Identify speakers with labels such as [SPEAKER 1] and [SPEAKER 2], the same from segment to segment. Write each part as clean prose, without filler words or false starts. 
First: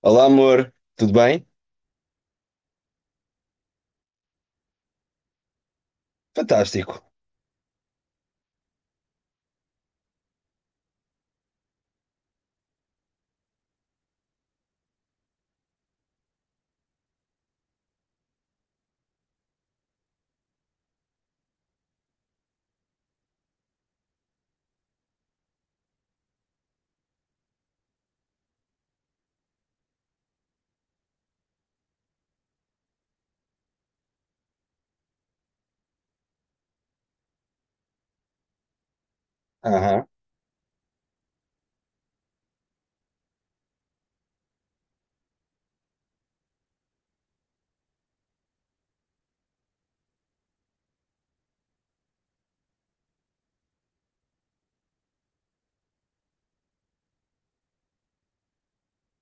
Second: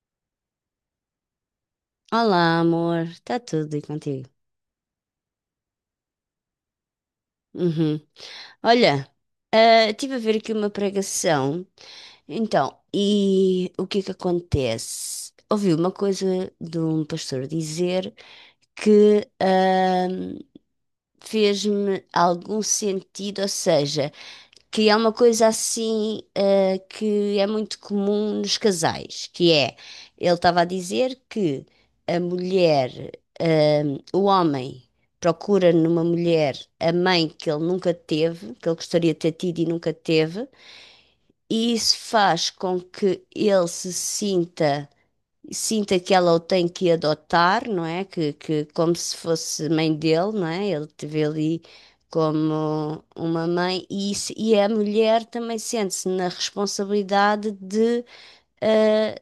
[SPEAKER 1] Olá, amor, tudo bem?
[SPEAKER 2] Olá, amor. Está tudo e contigo?
[SPEAKER 1] Fantástico.
[SPEAKER 2] Uhum. Olha, estive a ver aqui uma pregação. Então, e o que é que acontece? Ouvi uma coisa de um pastor dizer que fez-me algum sentido, ou seja, que é uma coisa assim, que é muito comum nos casais, que é, ele estava a dizer que a mulher, eh, o homem procura numa mulher a mãe que ele nunca teve, que ele gostaria de ter tido e nunca
[SPEAKER 1] Aham.
[SPEAKER 2] teve, e isso faz com que ele se sinta que ela o tem que adotar, não é? Que como se fosse mãe dele, não é? Ele teve ali como uma mãe e, e a mulher também sente-se na responsabilidade eh,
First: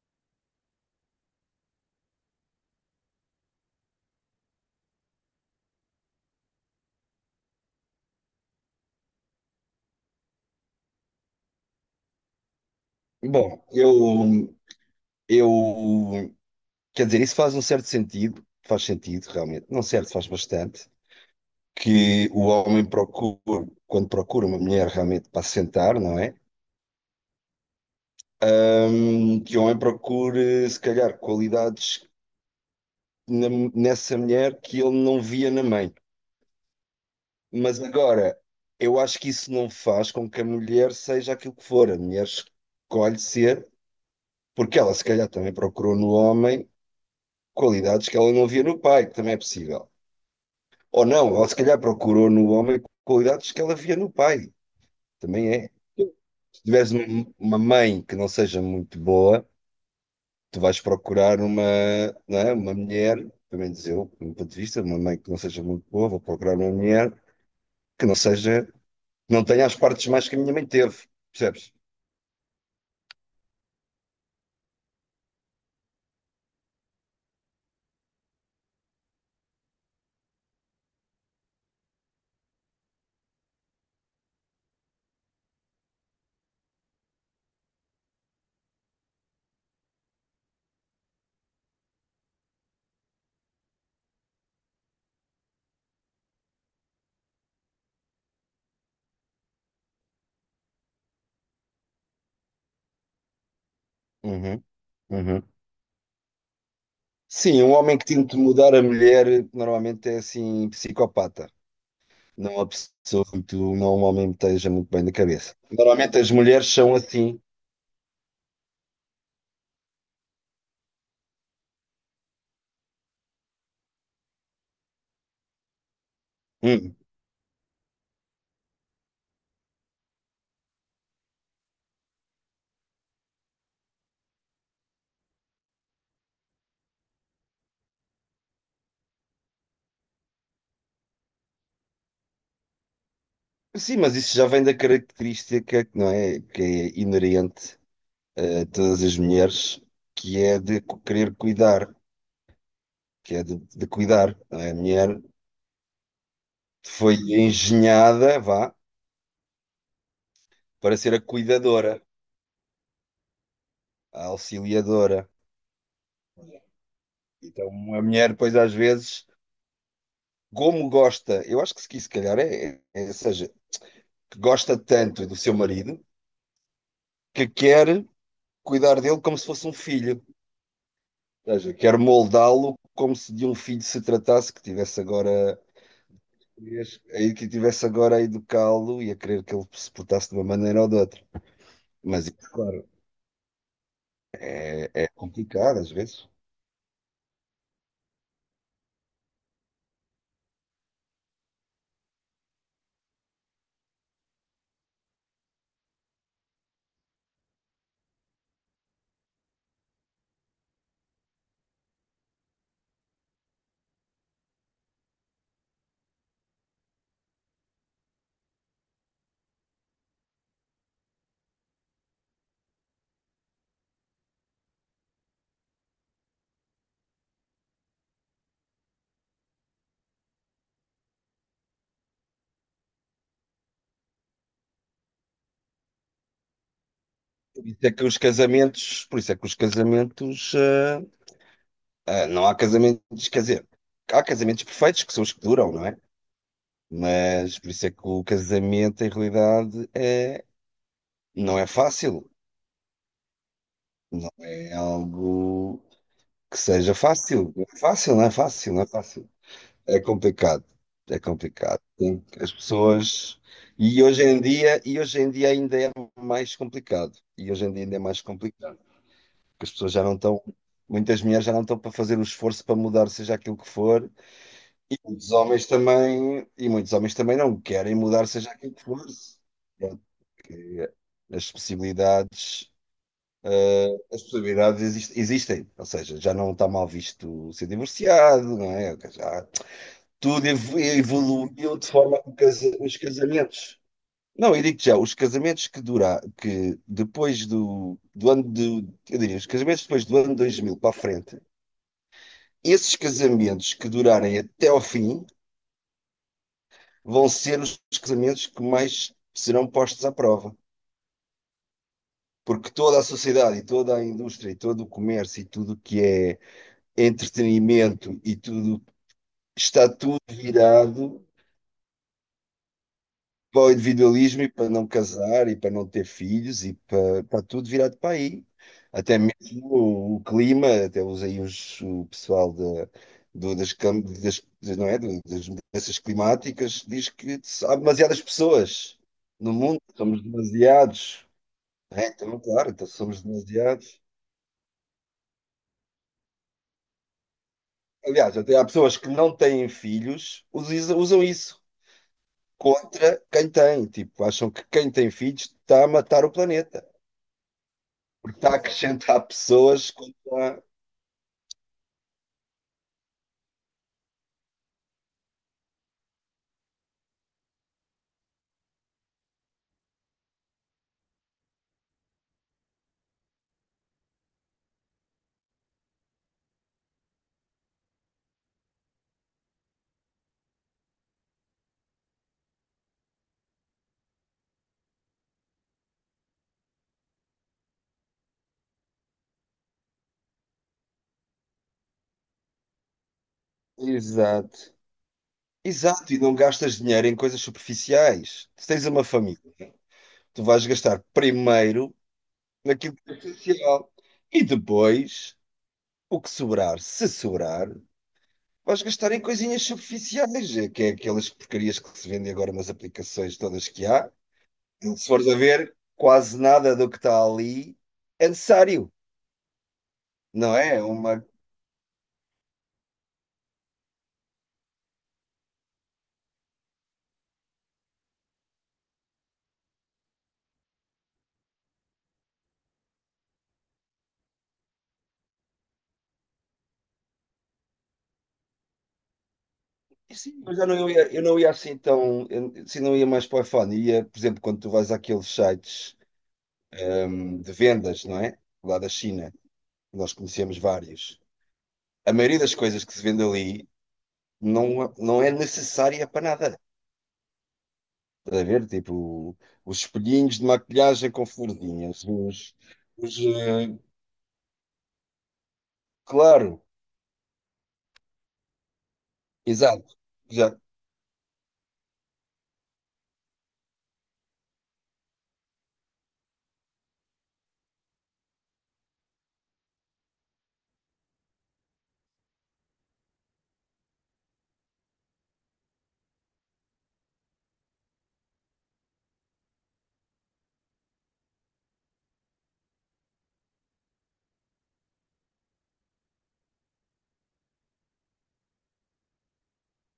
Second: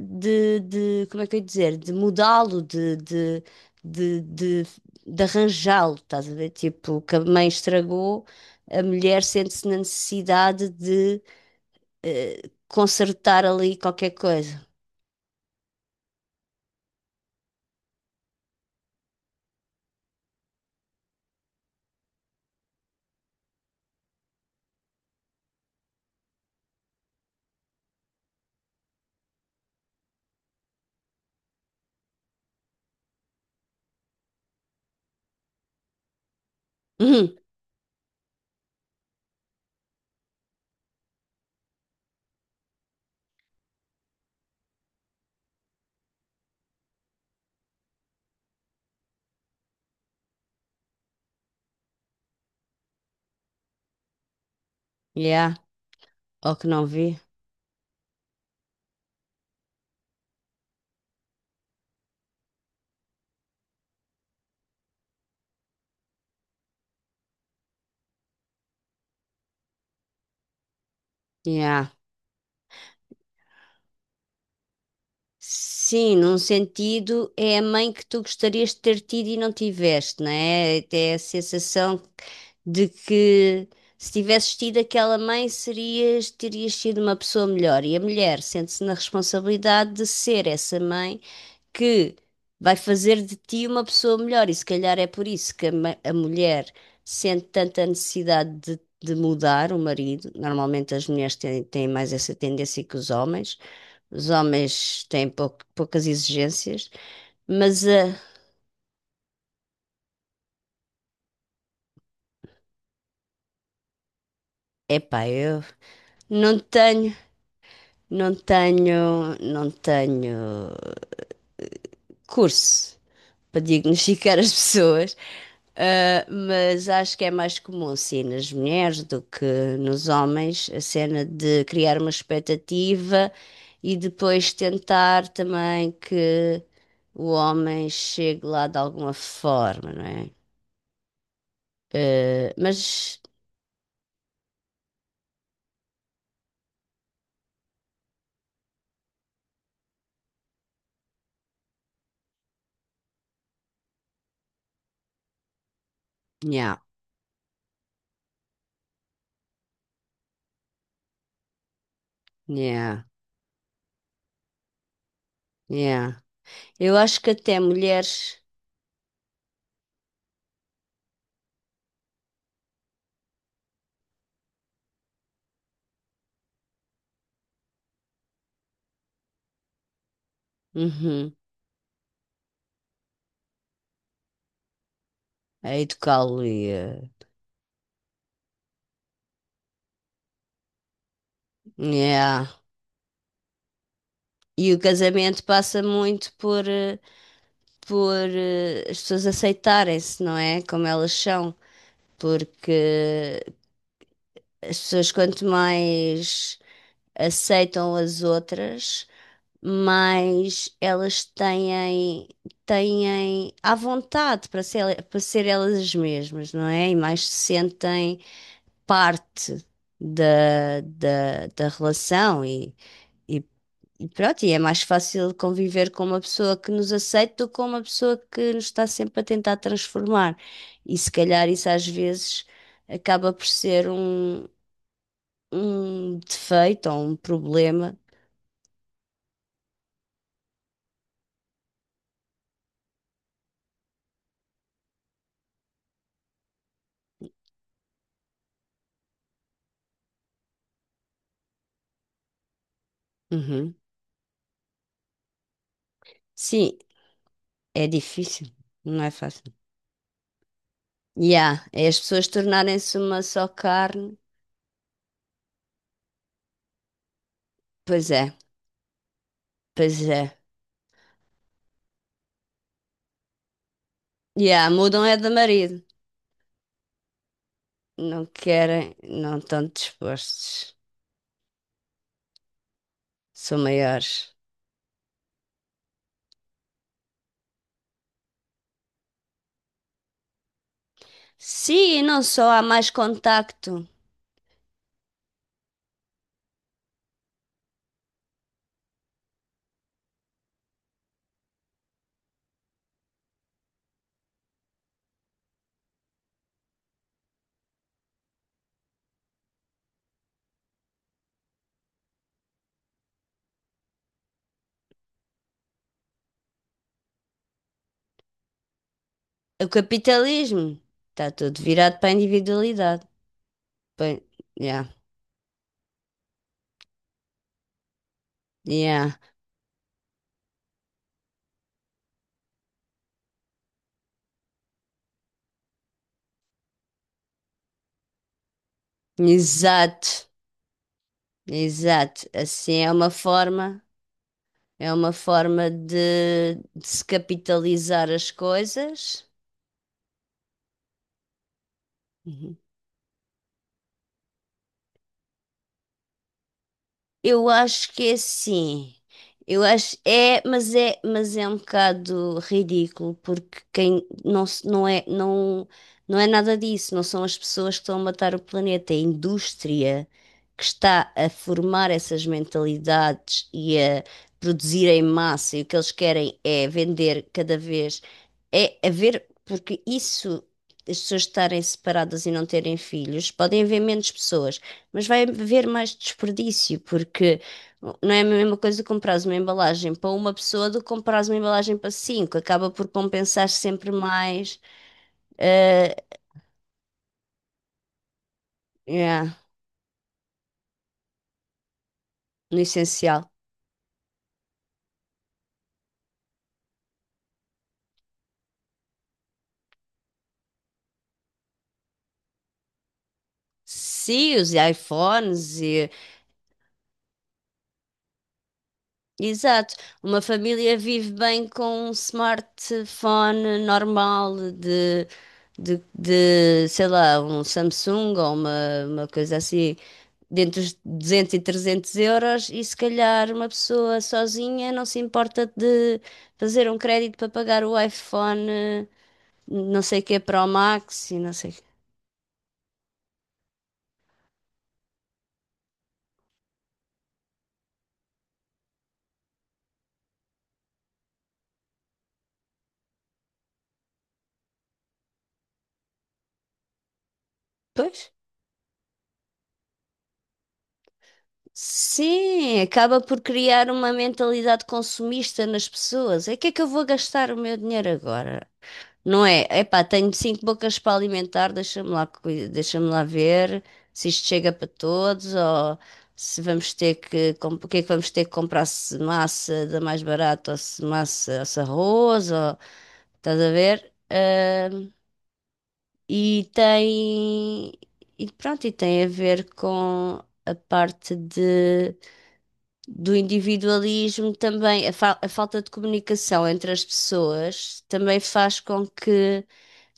[SPEAKER 2] como é que eu ia dizer? De mudá-lo, de, de, de arranjá-lo, estás a ver? Tipo, o que a mãe estragou, a mulher sente-se na necessidade eh, consertar
[SPEAKER 1] Bom,
[SPEAKER 2] ali qualquer coisa.
[SPEAKER 1] eu, quer dizer, isso faz um certo sentido, faz sentido, realmente, não certo, faz bastante, que o homem procure, quando procura uma mulher realmente para se sentar, não é? Que o homem procure, se calhar, qualidades na- nessa mulher que ele não via na mãe.
[SPEAKER 2] Uhum,
[SPEAKER 1] Mas agora, eu acho que isso não faz com que a mulher seja aquilo que for, a mulher escolhe ser. Porque ela, se calhar, também procurou no homem qualidades que ela não via no pai, que também é possível. Ou não, ela, se calhar, procurou no homem qualidades que ela via no pai, também
[SPEAKER 2] yeah.
[SPEAKER 1] é.
[SPEAKER 2] Ou
[SPEAKER 1] Se
[SPEAKER 2] que não
[SPEAKER 1] tiveres uma
[SPEAKER 2] vê?
[SPEAKER 1] uma mãe que não seja muito boa, tu vais procurar uma, não é? Uma mulher, pelo menos eu, do meu ponto de vista, uma mãe que não seja muito boa, vou procurar uma mulher que não seja, que não tenha as partes mais que a minha mãe teve, percebes?
[SPEAKER 2] Yeah. Sim, num sentido, é a mãe que tu gostarias de ter tido e não tiveste, não é? Até a sensação de que se tivesses tido aquela mãe, terias sido uma pessoa melhor. E a mulher sente-se na responsabilidade de ser essa mãe que vai fazer de ti uma pessoa melhor. E se calhar é por isso que a mulher sente tanta necessidade de mudar o marido. Normalmente as mulheres têm mais essa tendência que os homens. Os
[SPEAKER 1] Uhum,
[SPEAKER 2] homens têm
[SPEAKER 1] uhum.
[SPEAKER 2] poucas exigências,
[SPEAKER 1] Sim, um
[SPEAKER 2] mas
[SPEAKER 1] homem que
[SPEAKER 2] é
[SPEAKER 1] tenta mudar a mulher normalmente é assim psicopata. Não há pessoa que tu não homem esteja muito bem da
[SPEAKER 2] epá,
[SPEAKER 1] cabeça.
[SPEAKER 2] eu
[SPEAKER 1] Normalmente as
[SPEAKER 2] não
[SPEAKER 1] mulheres são
[SPEAKER 2] tenho,
[SPEAKER 1] assim.
[SPEAKER 2] não tenho curso para diagnosticar as pessoas. Ah, mas
[SPEAKER 1] Hum.
[SPEAKER 2] acho que é mais comum, sim, nas mulheres do que nos homens, a cena de criar uma expectativa e depois tentar também que o homem chegue lá de alguma forma, não é? Ah, mas,
[SPEAKER 1] Sim, mas isso já vem da característica que não é que é inerente a todas as mulheres, que é de querer cuidar, que é de cuidar. Não é? A mulher
[SPEAKER 2] yeah,
[SPEAKER 1] foi engenhada, vá, para ser a cuidadora,
[SPEAKER 2] yeah,
[SPEAKER 1] a auxiliadora.
[SPEAKER 2] yeah. Eu acho que até
[SPEAKER 1] Então, a mulher,
[SPEAKER 2] mulheres,
[SPEAKER 1] pois, às vezes, como gosta, eu acho que se calhar é, é, é- seja, que gosta tanto do seu marido que quer cuidar dele como se fosse um filho.
[SPEAKER 2] uhum,
[SPEAKER 1] Ou seja, quero moldá-lo como se de um filho se tratasse,
[SPEAKER 2] a educá-lo e, ah,
[SPEAKER 1] que tivesse agora a educá-lo e a querer que ele se portasse de uma maneira ou de outra. Mas
[SPEAKER 2] yeah.
[SPEAKER 1] isso, claro,
[SPEAKER 2] E o
[SPEAKER 1] é
[SPEAKER 2] casamento
[SPEAKER 1] complicado
[SPEAKER 2] passa
[SPEAKER 1] às vezes.
[SPEAKER 2] muito por. Ah, por as pessoas aceitarem-se, não é? Como elas são. Porque as pessoas, quanto mais aceitam as outras, mais elas têm à vontade para para ser elas mesmas, não é? E mais se sentem parte da relação e E pronto, e é mais fácil conviver com uma pessoa que nos aceita do que com uma pessoa que nos está sempre a tentar transformar. E se calhar isso às vezes acaba por ser um defeito ou um problema.
[SPEAKER 1] Por isso é que os casamentos, não há casamentos, quer dizer, há casamentos perfeitos que são os que duram, não é? Mas por isso é que o casamento, em realidade, é, não é fácil,
[SPEAKER 2] Uhum.
[SPEAKER 1] não é algo que
[SPEAKER 2] Sim,
[SPEAKER 1] seja fácil.
[SPEAKER 2] é
[SPEAKER 1] Fácil, não é
[SPEAKER 2] difícil,
[SPEAKER 1] fácil, não é
[SPEAKER 2] não é
[SPEAKER 1] fácil.
[SPEAKER 2] fácil.
[SPEAKER 1] É complicado. É
[SPEAKER 2] Yeah,
[SPEAKER 1] complicado.
[SPEAKER 2] é as
[SPEAKER 1] Tem-
[SPEAKER 2] pessoas
[SPEAKER 1] As
[SPEAKER 2] tornarem-se uma
[SPEAKER 1] pessoas.
[SPEAKER 2] só carne.
[SPEAKER 1] E hoje em dia ainda é mais complicado. E hoje em dia ainda é
[SPEAKER 2] Pois
[SPEAKER 1] mais
[SPEAKER 2] é,
[SPEAKER 1] complicado. Porque as pessoas
[SPEAKER 2] pois
[SPEAKER 1] já não
[SPEAKER 2] é.
[SPEAKER 1] estão. Muitas mulheres já não estão para fazer o esforço para mudar, seja aquilo que for.
[SPEAKER 2] Yeah,
[SPEAKER 1] E
[SPEAKER 2] mudam é de
[SPEAKER 1] muitos homens
[SPEAKER 2] marido.
[SPEAKER 1] também. E muitos homens também não querem
[SPEAKER 2] Não
[SPEAKER 1] mudar, seja aquilo que
[SPEAKER 2] querem,
[SPEAKER 1] for.
[SPEAKER 2] não estão dispostos.
[SPEAKER 1] Porque as possibilidades.
[SPEAKER 2] São
[SPEAKER 1] As
[SPEAKER 2] maiores.
[SPEAKER 1] possibilidades existem, ou seja, já não está mal visto ser divorciado, não é? Já, tudo evoluiu de
[SPEAKER 2] Sim, e não
[SPEAKER 1] forma que o
[SPEAKER 2] só há mais
[SPEAKER 1] os casamentos.
[SPEAKER 2] contacto.
[SPEAKER 1] Não, eu digo já, os casamentos que durar, que depois do, do ano do, eu diria, os casamentos depois do ano 2000 para a frente, esses casamentos que durarem até ao fim vão ser os casamentos que mais serão postos à prova. Porque toda a sociedade e toda a indústria e todo o comércio e tudo o que é entretenimento e tudo
[SPEAKER 2] O
[SPEAKER 1] está tudo
[SPEAKER 2] capitalismo
[SPEAKER 1] virado
[SPEAKER 2] está tudo virado para a individualidade.
[SPEAKER 1] para o
[SPEAKER 2] Bem,
[SPEAKER 1] individualismo e para
[SPEAKER 2] yeah,
[SPEAKER 1] não casar e para não ter filhos e para, está tudo virado para aí.
[SPEAKER 2] yeah.
[SPEAKER 1] Até mesmo o clima, até os, aí os, o pessoal da, do, das, cam- das, das- não é, das mudanças climáticas diz que há demasiadas pessoas no mundo, somos
[SPEAKER 2] Exato,
[SPEAKER 1] demasiados. É,
[SPEAKER 2] exato.
[SPEAKER 1] então, claro,
[SPEAKER 2] Assim
[SPEAKER 1] então somos demasiados.
[SPEAKER 2] é uma forma de se capitalizar as
[SPEAKER 1] Aliás, até há pessoas que
[SPEAKER 2] coisas.
[SPEAKER 1] não têm filhos, usam isso
[SPEAKER 2] Uhum.
[SPEAKER 1] contra quem tem. Tipo, acham que quem tem filhos está a matar o planeta,
[SPEAKER 2] Eu acho que é
[SPEAKER 1] porque está a
[SPEAKER 2] assim.
[SPEAKER 1] acrescentar
[SPEAKER 2] Eu
[SPEAKER 1] pessoas
[SPEAKER 2] acho é,
[SPEAKER 1] contra.
[SPEAKER 2] mas é, mas é um bocado ridículo porque quem não é não é nada disso, não são as pessoas que estão a matar o planeta, é a indústria que está a formar essas mentalidades e a produzir em massa e o que eles querem é vender cada vez é haver, porque isso, as pessoas estarem separadas e não terem filhos, podem haver menos pessoas, mas vai haver mais desperdício, porque não é a mesma coisa comprares uma embalagem para uma pessoa do que comprares uma embalagem para cinco. Acaba por compensar sempre mais,
[SPEAKER 1] Exato.
[SPEAKER 2] eh,
[SPEAKER 1] Exato, e não gastas dinheiro em coisas superficiais. Se tens uma
[SPEAKER 2] yeah,
[SPEAKER 1] família, tu vais gastar primeiro
[SPEAKER 2] no
[SPEAKER 1] naquilo que é
[SPEAKER 2] essencial.
[SPEAKER 1] essencial e depois o que sobrar, se sobrar, vais gastar em coisinhas superficiais, é que é aquelas porcarias que se vendem agora nas aplicações todas que há.
[SPEAKER 2] Sim, os
[SPEAKER 1] Se fores a
[SPEAKER 2] iPhones
[SPEAKER 1] ver,
[SPEAKER 2] e.
[SPEAKER 1] quase nada do que está ali é necessário.
[SPEAKER 2] Exato. Uma
[SPEAKER 1] Não
[SPEAKER 2] família
[SPEAKER 1] é?
[SPEAKER 2] vive
[SPEAKER 1] Uma...
[SPEAKER 2] bem com um smartphone normal sei lá, um Samsung ou uma coisa assim, dentro dos 200 e 300 euros, e se calhar uma pessoa sozinha não se importa de fazer um crédito para pagar o iPhone, não sei o
[SPEAKER 1] E
[SPEAKER 2] que,
[SPEAKER 1] sim,
[SPEAKER 2] Pro
[SPEAKER 1] mas
[SPEAKER 2] Max e
[SPEAKER 1] eu
[SPEAKER 2] não
[SPEAKER 1] não
[SPEAKER 2] sei
[SPEAKER 1] ia
[SPEAKER 2] o quê.
[SPEAKER 1] assim tão. Eu, se não ia mais para o iPhone, ia, por exemplo, quando tu vais àqueles sites de vendas, não é? Lá da China, nós conhecemos vários. A maioria das coisas que se vende ali não, não é necessária para nada.
[SPEAKER 2] Pois.
[SPEAKER 1] Estás a ver? Tipo, os espelhinhos de maquilhagem com florzinhas, os.
[SPEAKER 2] Sim, acaba
[SPEAKER 1] Os
[SPEAKER 2] por criar
[SPEAKER 1] eh,
[SPEAKER 2] uma mentalidade consumista nas pessoas. É que
[SPEAKER 1] claro,
[SPEAKER 2] eu vou gastar o meu dinheiro agora? Não é? Epá,
[SPEAKER 1] exato.
[SPEAKER 2] tenho cinco
[SPEAKER 1] Já,
[SPEAKER 2] bocas para alimentar, deixa-me lá, deixa-me lá ver se isto chega para todos ou se vamos ter que, o que é que vamos ter que comprar, se massa da mais barata ou se massa, ou se arroz, ou, estás a ver? E tem, e pronto, e tem a ver com a parte de, do individualismo também, a falta de comunicação entre as pessoas também faz com que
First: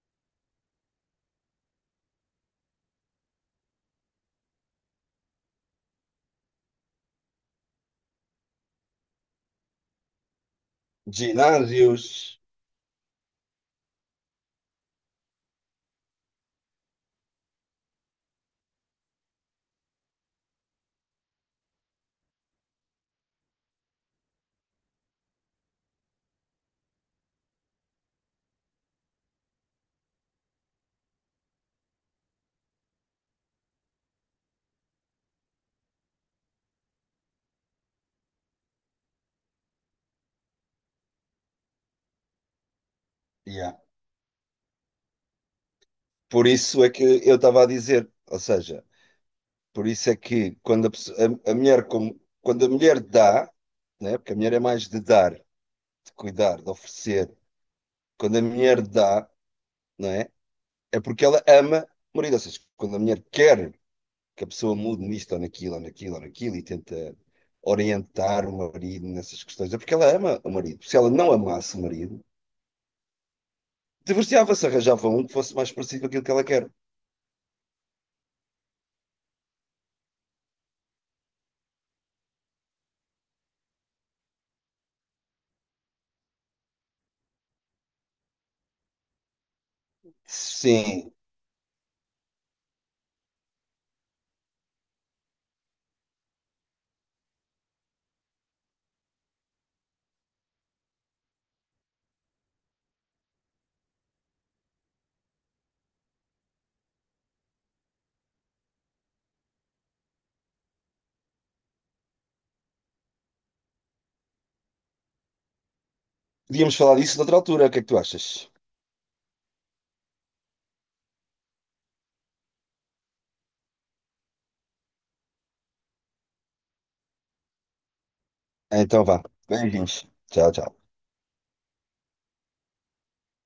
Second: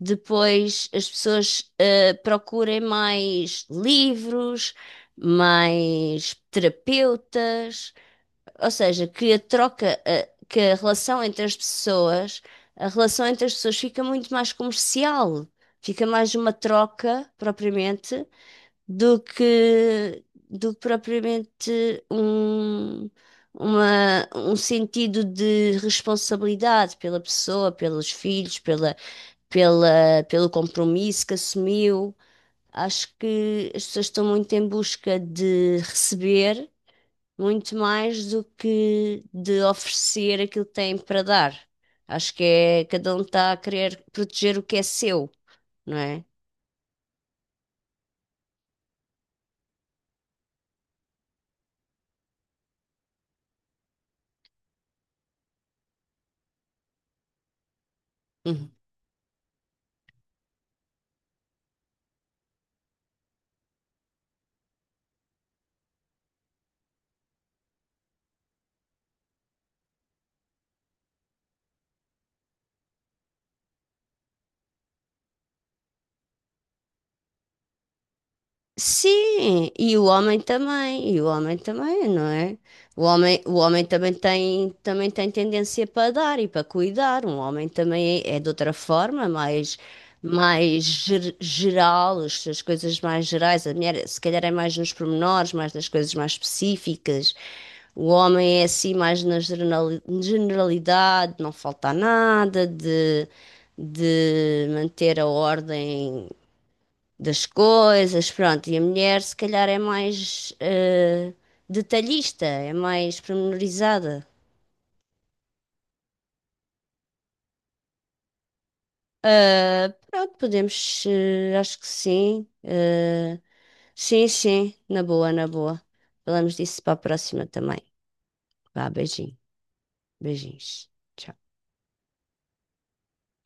[SPEAKER 2] depois as pessoas procurem mais livros, mais terapeutas, ou seja, que a troca, que a relação entre as
[SPEAKER 1] ginásios.
[SPEAKER 2] pessoas, a relação entre as pessoas fica muito mais comercial, fica mais uma troca propriamente do que do que propriamente um sentido de responsabilidade pela pessoa, pelos filhos, pela, pelo compromisso que assumiu. Acho que as pessoas estão muito em busca de receber muito mais do que de oferecer aquilo que têm para dar. Acho que é, cada um está a
[SPEAKER 1] Yeah.
[SPEAKER 2] querer proteger o que é seu, não é?
[SPEAKER 1] Por isso é que eu estava a dizer, ou seja. Por isso é que quando a mulher, quando a mulher dá, né? Porque a mulher é mais de dar, de cuidar, de oferecer, quando a mulher dá, não é? É porque ela ama o marido. Ou seja, quando a mulher quer que a pessoa mude nisto ou naquilo ou naquilo ou naquilo e tenta orientar o marido nessas questões, é porque ela ama o marido. Se ela não amasse o marido, divorciava-se, arranjava um que fosse mais parecido com aquilo que ela quer.
[SPEAKER 2] Sim, e o homem também, e o homem também, não é? O homem também tem tendência para dar e para cuidar. Um homem também é, é de outra forma, mais, mais
[SPEAKER 1] Sim,
[SPEAKER 2] geral, as suas coisas mais gerais. A mulher, se calhar, é mais nos pormenores, mais nas coisas mais específicas. O homem é assim mais na generalidade, não falta nada de, de manter a ordem das coisas, pronto. E a mulher, se calhar, é mais detalhista, é mais pormenorizada.
[SPEAKER 1] podíamos falar disso noutra altura. O que é que tu achas?
[SPEAKER 2] Ah, pronto, podemos, acho que sim. Sim, sim, na boa, na boa. Falamos disso para a próxima também. Vá,
[SPEAKER 1] Então vá.
[SPEAKER 2] beijinho,
[SPEAKER 1] Beijinhos. Tchau, tchau.
[SPEAKER 2] beijinhos. Tchau.